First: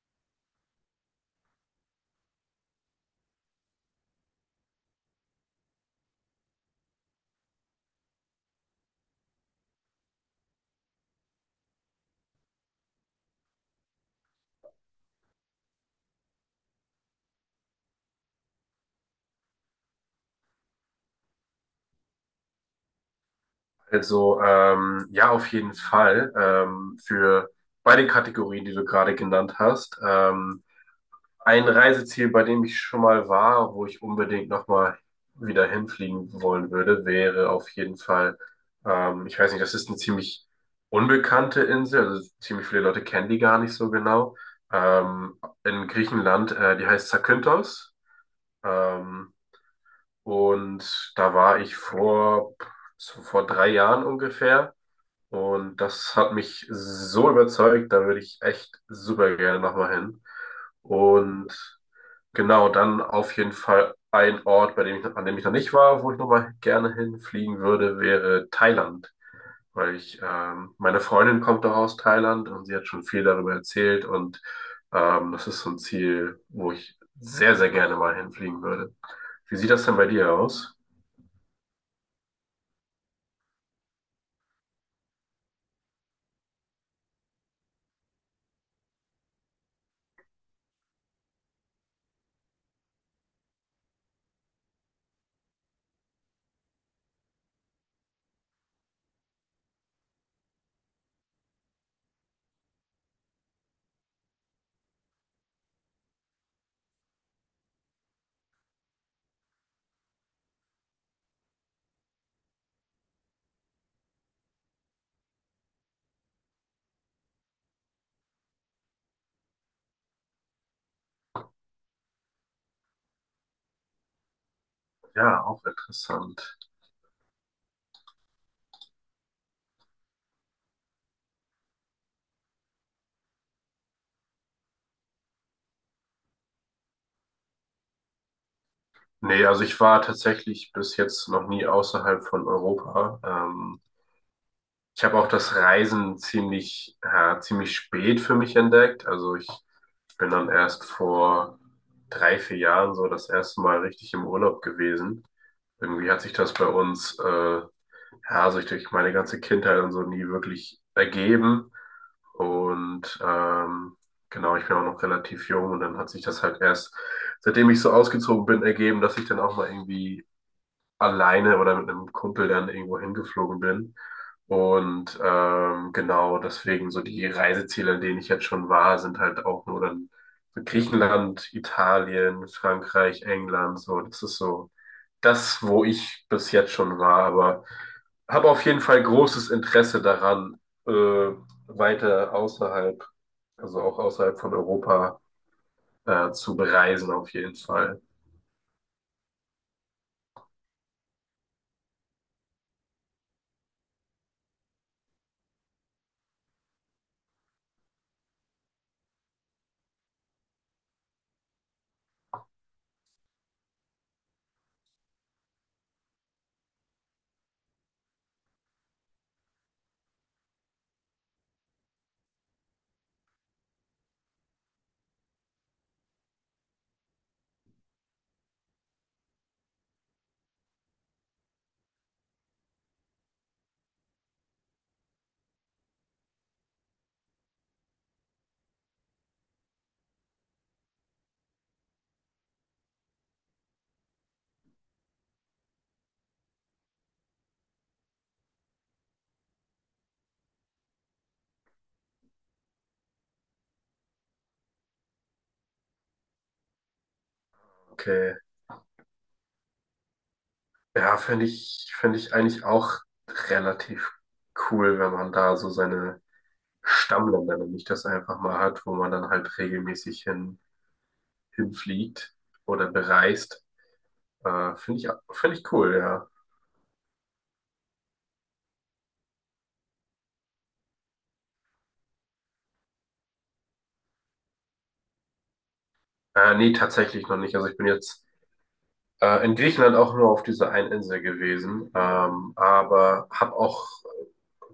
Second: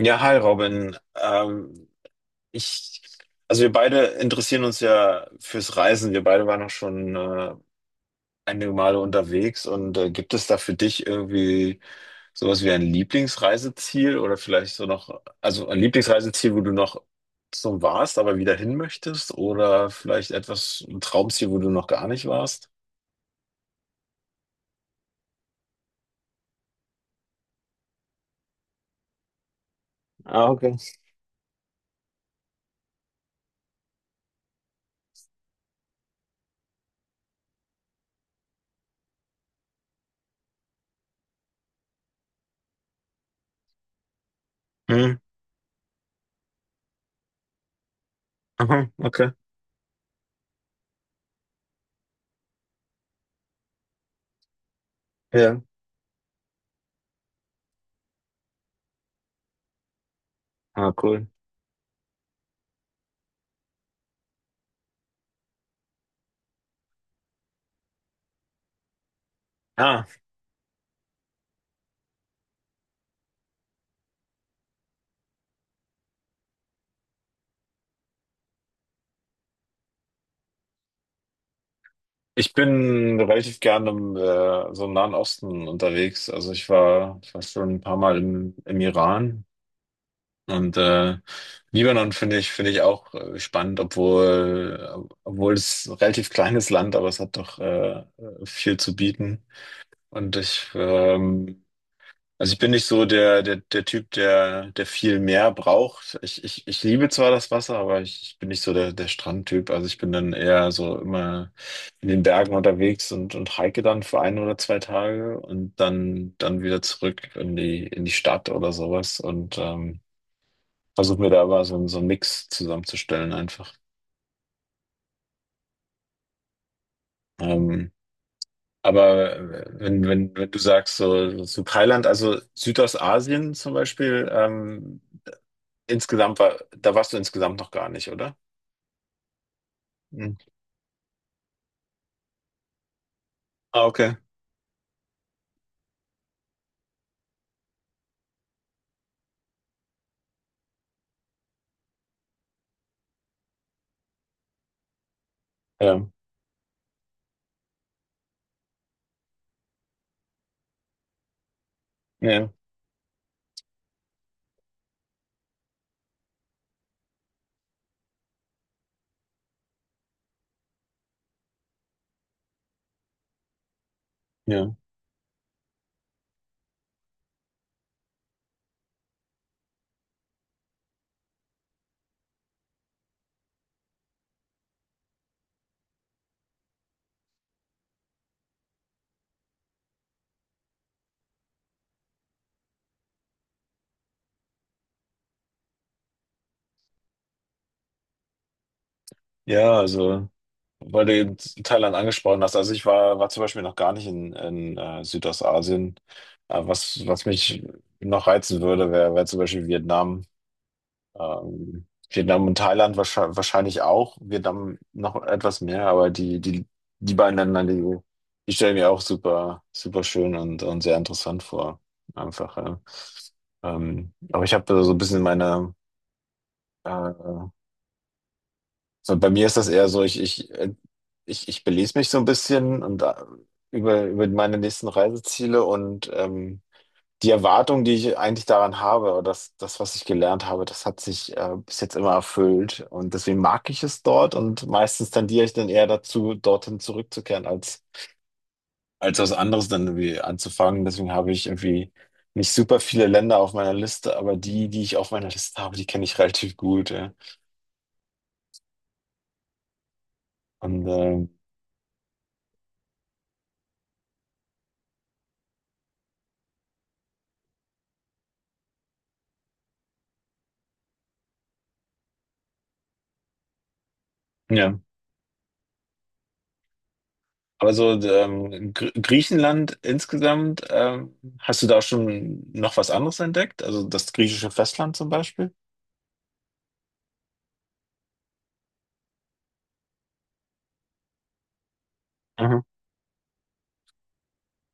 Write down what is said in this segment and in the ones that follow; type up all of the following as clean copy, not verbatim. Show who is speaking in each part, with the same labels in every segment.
Speaker 1: Ja, hi Robin. Ich, also wir beide interessieren uns ja fürs Reisen. Wir beide waren auch schon einige Male unterwegs. Und gibt es da für dich irgendwie sowas wie ein Lieblingsreiseziel oder vielleicht so noch, also ein Lieblingsreiseziel, wo du noch so warst, aber wieder hin möchtest? Oder vielleicht etwas, ein Traumziel, wo du noch gar nicht warst?
Speaker 2: Ja, auf jeden Fall für beide Kategorien, die du gerade genannt hast.
Speaker 1: Ah, okay.
Speaker 2: Ein Reiseziel, bei dem ich schon mal war, wo ich unbedingt nochmal wieder hinfliegen wollen würde, wäre auf jeden Fall ich weiß nicht, das ist eine ziemlich unbekannte Insel, also ziemlich viele Leute kennen die gar nicht so genau.
Speaker 1: Hm.
Speaker 2: Ähm, in Griechenland, die heißt Zakynthos.
Speaker 1: Aha,
Speaker 2: Ähm,
Speaker 1: okay.
Speaker 2: und da war ich vor 3 Jahren ungefähr.
Speaker 1: Ja.
Speaker 2: Und das hat mich so überzeugt, da würde ich echt super gerne nochmal hin.
Speaker 1: Ah, cool.
Speaker 2: Und genau, dann auf jeden Fall ein Ort, bei dem ich, an dem ich noch nicht war, wo ich nochmal gerne hinfliegen würde, wäre Thailand. Weil
Speaker 1: Ah.
Speaker 2: ich, meine Freundin kommt doch aus Thailand und sie hat schon viel darüber erzählt und das ist so ein Ziel, wo ich sehr, sehr gerne mal hinfliegen würde. Wie sieht das denn bei dir aus?
Speaker 1: Ich bin relativ gerne im so im Nahen Osten unterwegs. Also ich war schon ein paar Mal im Iran und Libanon finde ich auch spannend, obwohl es ein relativ kleines Land, aber es hat doch viel zu bieten. Und ich, also ich bin nicht so der Typ, der viel mehr braucht. Ich liebe zwar das Wasser, aber ich bin nicht so der Strandtyp. Also ich bin dann eher so immer in den Bergen unterwegs und hike dann für 1 oder 2 Tage und dann wieder zurück in die Stadt oder sowas und versuche mir da aber so, so einen Mix zusammenzustellen einfach.
Speaker 2: Ja, auch interessant.
Speaker 1: Ähm, aber wenn du sagst, so Thailand, also Südostasien zum Beispiel, da warst du insgesamt noch gar nicht, oder?
Speaker 2: Nee, also ich war
Speaker 1: Hm.
Speaker 2: tatsächlich bis jetzt noch nie außerhalb von Europa.
Speaker 1: Ah, okay.
Speaker 2: Ich habe auch das Reisen ziemlich, ja, ziemlich spät für mich entdeckt. Also ich bin dann erst vor 3, 4 Jahren so das erste Mal richtig im Urlaub gewesen.
Speaker 1: Ja,
Speaker 2: Irgendwie hat sich das bei uns, ja, sich durch meine ganze Kindheit und so nie wirklich ergeben.
Speaker 1: ja,
Speaker 2: Und genau, ich bin auch noch relativ jung und dann hat sich das halt erst, seitdem ich so ausgezogen bin, ergeben, dass ich dann auch mal irgendwie alleine oder mit einem Kumpel dann irgendwo hingeflogen bin.
Speaker 1: ja.
Speaker 2: Und genau deswegen so die Reiseziele, an denen ich jetzt schon war, sind halt auch nur dann so Griechenland, Italien, Frankreich, England, so. Das ist so das, wo ich bis jetzt schon war, aber habe auf jeden Fall großes Interesse daran, äh, weiter außerhalb, also auch außerhalb von Europa, zu bereisen, auf jeden Fall.
Speaker 1: Ja, also, weil du eben Thailand angesprochen hast. Also ich war zum Beispiel noch gar nicht in Südostasien. Was mich noch reizen würde, wäre wär wär zum Beispiel Vietnam. Ähm, Vietnam und Thailand wahrscheinlich auch. Vietnam noch etwas mehr, aber die beiden Länder, die stellen mir auch super, super schön und sehr interessant vor. Einfach. Ja. Aber ich habe so ein bisschen meine, äh, so bei mir ist das eher so, ich belese mich so ein bisschen und über meine nächsten Reiseziele und die Erwartung, die ich eigentlich daran habe, oder was ich gelernt habe, das hat sich bis jetzt immer erfüllt. Und deswegen mag ich es dort und meistens tendiere ich dann eher dazu, dorthin zurückzukehren, als was anderes dann irgendwie anzufangen. Deswegen habe ich irgendwie nicht super viele Länder auf meiner Liste, aber die, die ich auf meiner Liste habe, die kenne ich relativ gut. Ja.
Speaker 2: Okay.
Speaker 1: Und
Speaker 2: Ja, finde ich eigentlich auch relativ cool, wenn man da so seine Stammländer, wenn ich das einfach mal hat, wo man dann halt regelmäßig hinfliegt oder bereist.
Speaker 1: ja.
Speaker 2: Finde ich, finde ich cool, ja.
Speaker 1: Aber so Gr Griechenland insgesamt, hast du da schon noch was anderes entdeckt? Also das griechische Festland zum Beispiel?
Speaker 2: Nee, tatsächlich noch nicht. Also ich bin jetzt in Griechenland auch nur auf dieser einen Insel gewesen,
Speaker 1: Mhm.
Speaker 2: aber habe auch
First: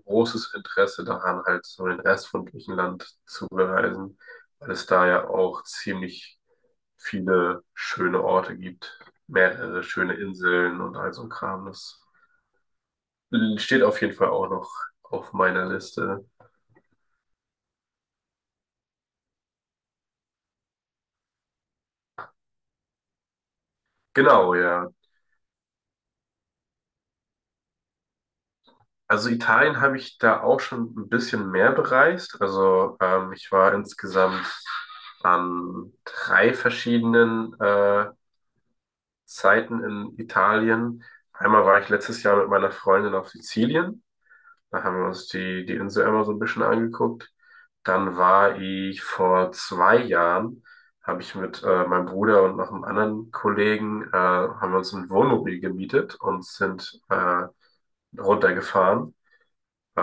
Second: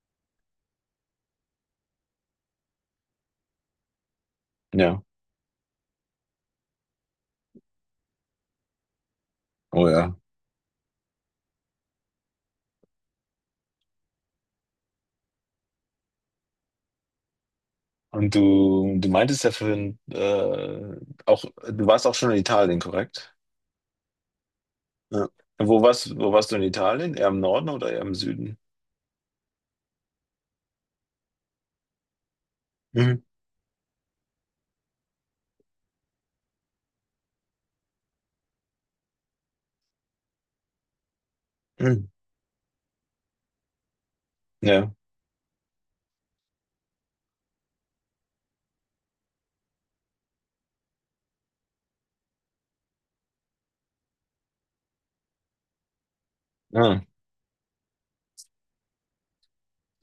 Speaker 2: großes Interesse daran, halt so den Rest von Griechenland zu bereisen, weil es
Speaker 1: Ja.
Speaker 2: da ja auch ziemlich viele schöne Orte gibt, mehrere
Speaker 1: Oh
Speaker 2: schöne
Speaker 1: ja.
Speaker 2: Inseln und all so ein Kram. Das steht auf jeden Fall auch noch auf meiner Liste.
Speaker 1: Und du meintest ja vorhin, auch, du warst auch schon in Italien, korrekt?
Speaker 2: Genau, ja.
Speaker 1: Ja. Wo warst du in Italien? Eher im Norden oder eher im Süden?
Speaker 2: Also Italien habe ich da auch schon ein bisschen mehr bereist. Also
Speaker 1: Mhm.
Speaker 2: ich war insgesamt an 3 verschiedenen Zeiten in Italien. Einmal war ich
Speaker 1: Mhm.
Speaker 2: letztes Jahr mit meiner Freundin auf Sizilien. Da
Speaker 1: Ja,
Speaker 2: haben wir uns die Insel einmal so ein bisschen angeguckt. Dann war ich vor 2 Jahren, habe ich mit meinem Bruder und noch einem anderen Kollegen, haben wir uns ein Wohnmobil gemietet und sind
Speaker 1: ah,
Speaker 2: runtergefahren.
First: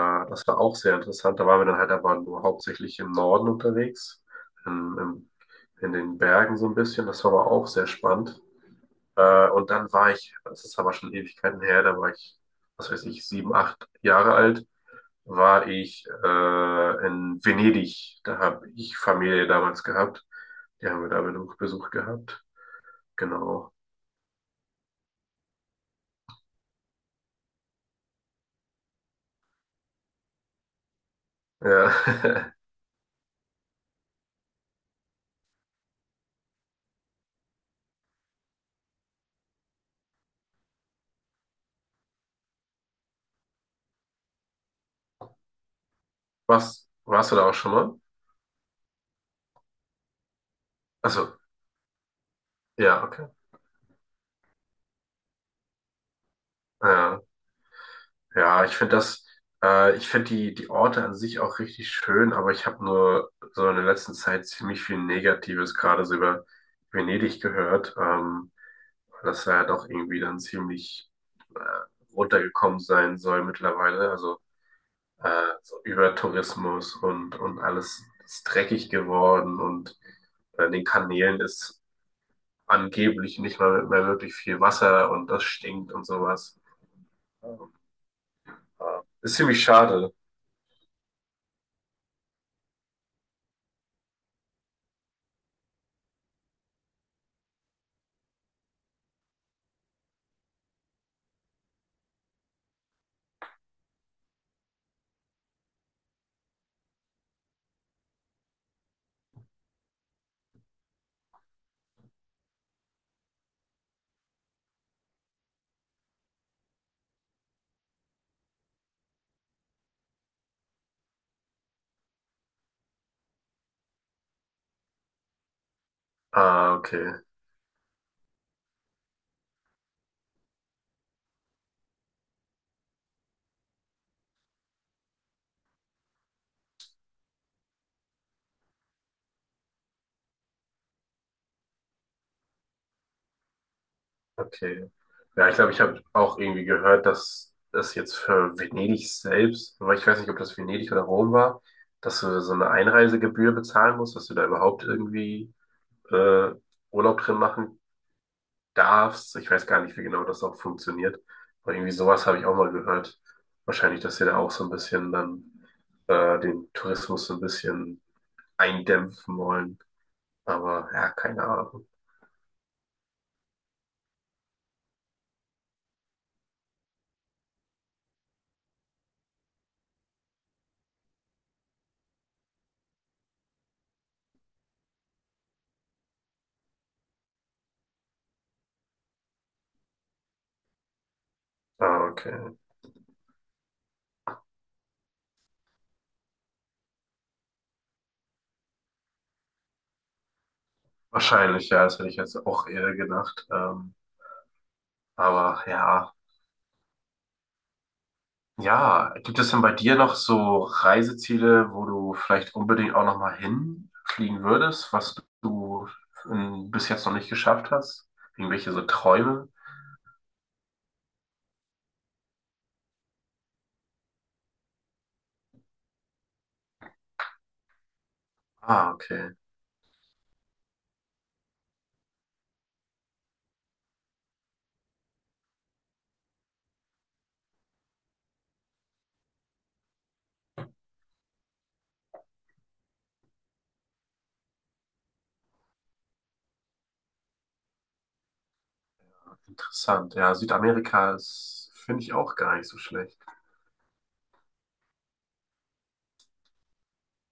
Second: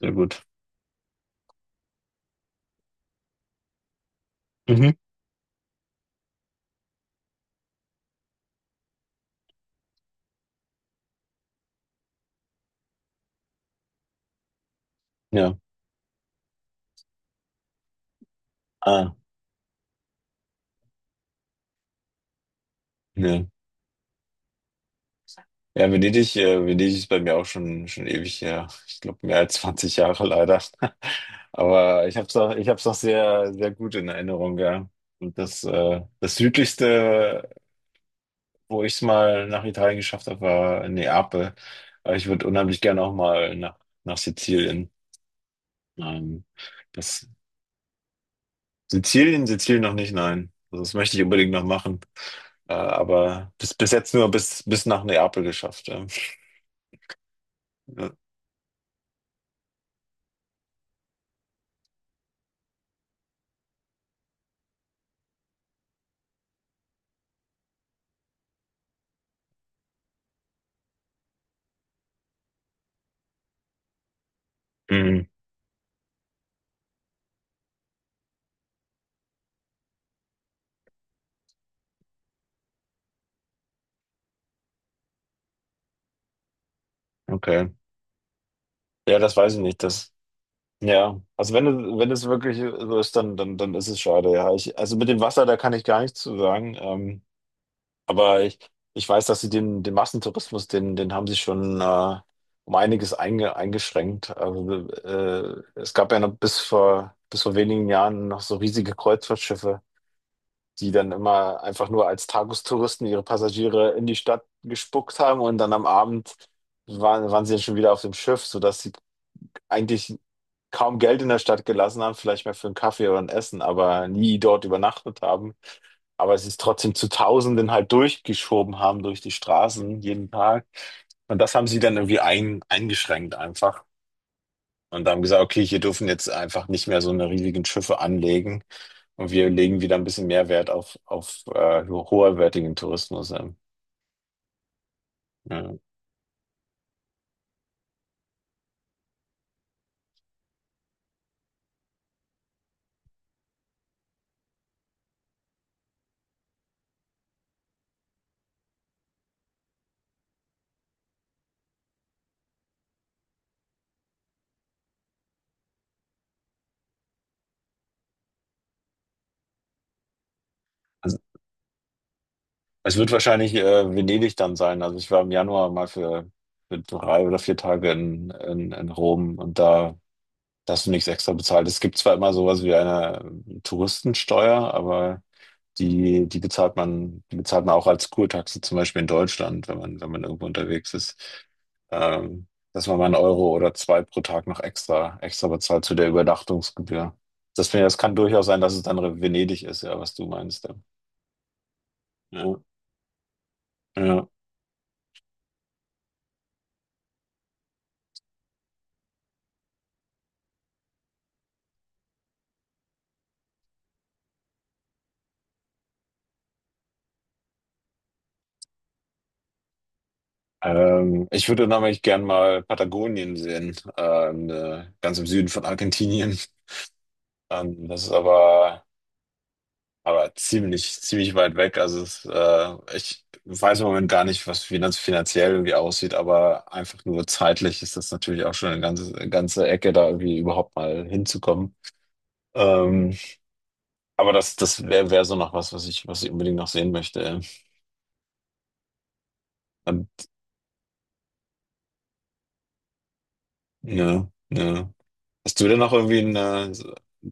Speaker 1: sehr gut.
Speaker 2: Das war auch sehr interessant. Da waren wir dann halt aber nur hauptsächlich im Norden unterwegs,
Speaker 1: Mhm.
Speaker 2: in, im, in den Bergen so ein bisschen. Das war aber auch sehr spannend. Und dann war ich, das ist aber schon Ewigkeiten her, da war ich, was weiß ich, 7, 8 Jahre alt
Speaker 1: Ja,
Speaker 2: war ich in Venedig. Da habe ich
Speaker 1: ah,
Speaker 2: Familie damals gehabt. Die haben wir da Besuch gehabt.
Speaker 1: ja.
Speaker 2: Genau.
Speaker 1: Ja, Venedig ist bei mir auch schon, schon ewig her. Ich glaube, mehr als 20 Jahre leider. Aber
Speaker 2: Ja.
Speaker 1: ich hab's noch sehr, sehr gut in Erinnerung, ja. Und das südlichste, wo ich es mal nach Italien geschafft habe, war Neapel. Aber ich würde unheimlich gerne auch mal nach Sizilien. Ähm,
Speaker 2: Was,
Speaker 1: das,
Speaker 2: warst du da auch schon mal?
Speaker 1: Sizilien noch nicht, nein. Also das möchte ich
Speaker 2: Also,
Speaker 1: unbedingt noch machen.
Speaker 2: ja, okay.
Speaker 1: Aber bis jetzt nur bis nach Neapel geschafft. Ja.
Speaker 2: Ja,
Speaker 1: Ja.
Speaker 2: ja, ich finde das, ich finde die Orte an sich auch richtig schön, aber ich habe nur so in der letzten Zeit ziemlich viel Negatives gerade so über Venedig gehört, weil das ja doch irgendwie dann ziemlich runtergekommen sein soll mittlerweile. Also
Speaker 1: Mhm,
Speaker 2: äh, so Übertourismus und alles ist dreckig geworden und an den Kanälen ist angeblich nicht mal mehr wirklich viel Wasser und das stinkt und sowas. Äh,
Speaker 1: okay. Ja, das
Speaker 2: Ist
Speaker 1: weiß ich
Speaker 2: ziemlich
Speaker 1: nicht.
Speaker 2: schade.
Speaker 1: Ja, also wenn es wirklich so ist, dann ist es schade. Ja, also mit dem Wasser, da kann ich gar nichts zu sagen. Aber ich weiß, dass sie den Massentourismus, den haben sie schon um einiges eingeschränkt. Also, es gab ja noch bis vor wenigen Jahren noch so riesige Kreuzfahrtschiffe, die dann immer einfach nur als Tagestouristen ihre Passagiere in die Stadt gespuckt haben und dann am Abend waren sie dann schon wieder auf dem Schiff, sodass die eigentlich kaum Geld in der Stadt gelassen haben, vielleicht mehr für einen Kaffee oder ein Essen, aber nie dort übernachtet haben. Aber es ist
Speaker 2: Ah,
Speaker 1: trotzdem zu Tausenden halt durchgeschoben haben durch die Straßen jeden Tag. Und das haben sie dann irgendwie eingeschränkt einfach. Und haben gesagt, okay, hier dürfen jetzt einfach nicht mehr so eine riesigen Schiffe anlegen. Und wir legen wieder ein bisschen mehr Wert auf hoherwertigen Tourismus.
Speaker 2: okay. Ja, ich glaube,
Speaker 1: Ja.
Speaker 2: ich habe auch irgendwie gehört, dass das jetzt für Venedig selbst, aber ich weiß nicht, ob das Venedig oder Rom war, dass du so eine Einreisegebühr bezahlen musst, dass du da überhaupt irgendwie äh, Urlaub drin machen darfst. Ich weiß gar nicht, wie genau das auch funktioniert. Aber irgendwie sowas habe ich auch mal gehört. Wahrscheinlich, dass sie da auch so ein bisschen dann den Tourismus so ein bisschen eindämpfen wollen. Aber ja,
Speaker 1: Also
Speaker 2: keine Ahnung.
Speaker 1: es wird wahrscheinlich Venedig dann sein. Also ich war im Januar mal für 3 oder 4 Tage in Rom und da hast du nichts extra bezahlt. Es gibt zwar immer sowas wie eine Touristensteuer, aber die bezahlt man, auch als Kurtaxe, zum Beispiel in Deutschland, wenn man irgendwo unterwegs ist.
Speaker 2: Ah,
Speaker 1: Ähm,
Speaker 2: okay.
Speaker 1: dass man mal einen Euro oder zwei pro Tag noch extra bezahlt zu der Übernachtungsgebühr. Das, finde ich, das kann durchaus sein, dass es dann Venedig ist, ja, was du meinst. Ja.
Speaker 2: Wahrscheinlich, ja, das hätte ich jetzt
Speaker 1: Ja.
Speaker 2: auch eher gedacht.
Speaker 1: Ja.
Speaker 2: Aber ja. Ja, gibt es denn bei dir noch so Reiseziele, wo du vielleicht unbedingt auch nochmal hinfliegen würdest, was du bis jetzt noch nicht geschafft hast? Irgendwelche so Träume?
Speaker 1: Ich würde nämlich gern mal Patagonien sehen, ganz im Süden von Argentinien. Das ist aber,
Speaker 2: Ah, okay.
Speaker 1: aber ziemlich, ziemlich weit weg. Also ich weiß im Moment gar nicht, was finanziell irgendwie aussieht, aber einfach nur zeitlich ist das natürlich auch schon eine ganze, ganze Ecke, da irgendwie überhaupt mal hinzukommen. Ähm, aber das wäre wär wär so noch was, was ich unbedingt noch sehen möchte. Ähm,
Speaker 2: Interessant. Ja, Südamerika ist, finde ich auch gar nicht so schlecht.
Speaker 1: ne, ne. Hast du denn noch irgendwie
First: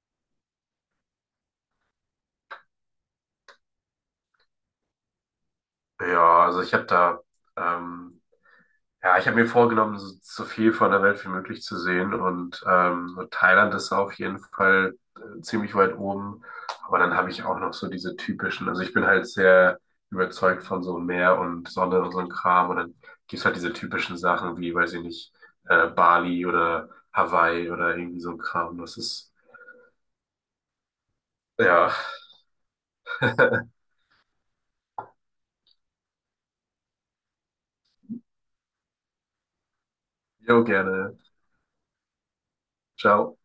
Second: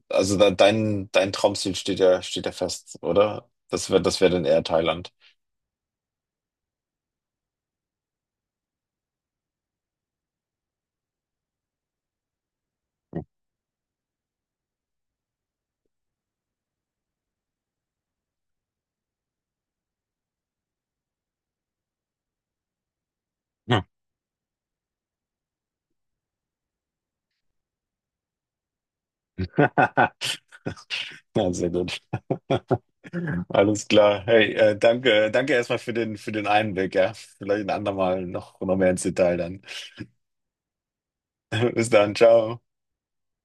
Speaker 1: also da, dein Traumziel steht ja fest, oder? Das wäre dann eher Thailand.
Speaker 2: Ja, also ich habe da, ähm, ja, ich habe mir vorgenommen, so, so viel von der Welt wie möglich zu sehen und so Thailand ist auf jeden Fall ziemlich weit oben. Aber dann habe ich auch noch so diese typischen, also ich bin halt sehr überzeugt von so Meer und Sonne und so ein Kram und dann gibt's halt diese
Speaker 1: Ja.
Speaker 2: typischen Sachen wie, weiß ich nicht, Bali oder Hawaii oder irgendwie so ein Kram. Das ist,
Speaker 1: Ja, sehr
Speaker 2: ja,
Speaker 1: gut. Alles klar. Hey, danke erstmal für den Einblick, ja. Vielleicht ein andermal noch mehr ins Detail dann.
Speaker 2: jo, gerne.
Speaker 1: Bis dann, ciao.
Speaker 2: Ciao.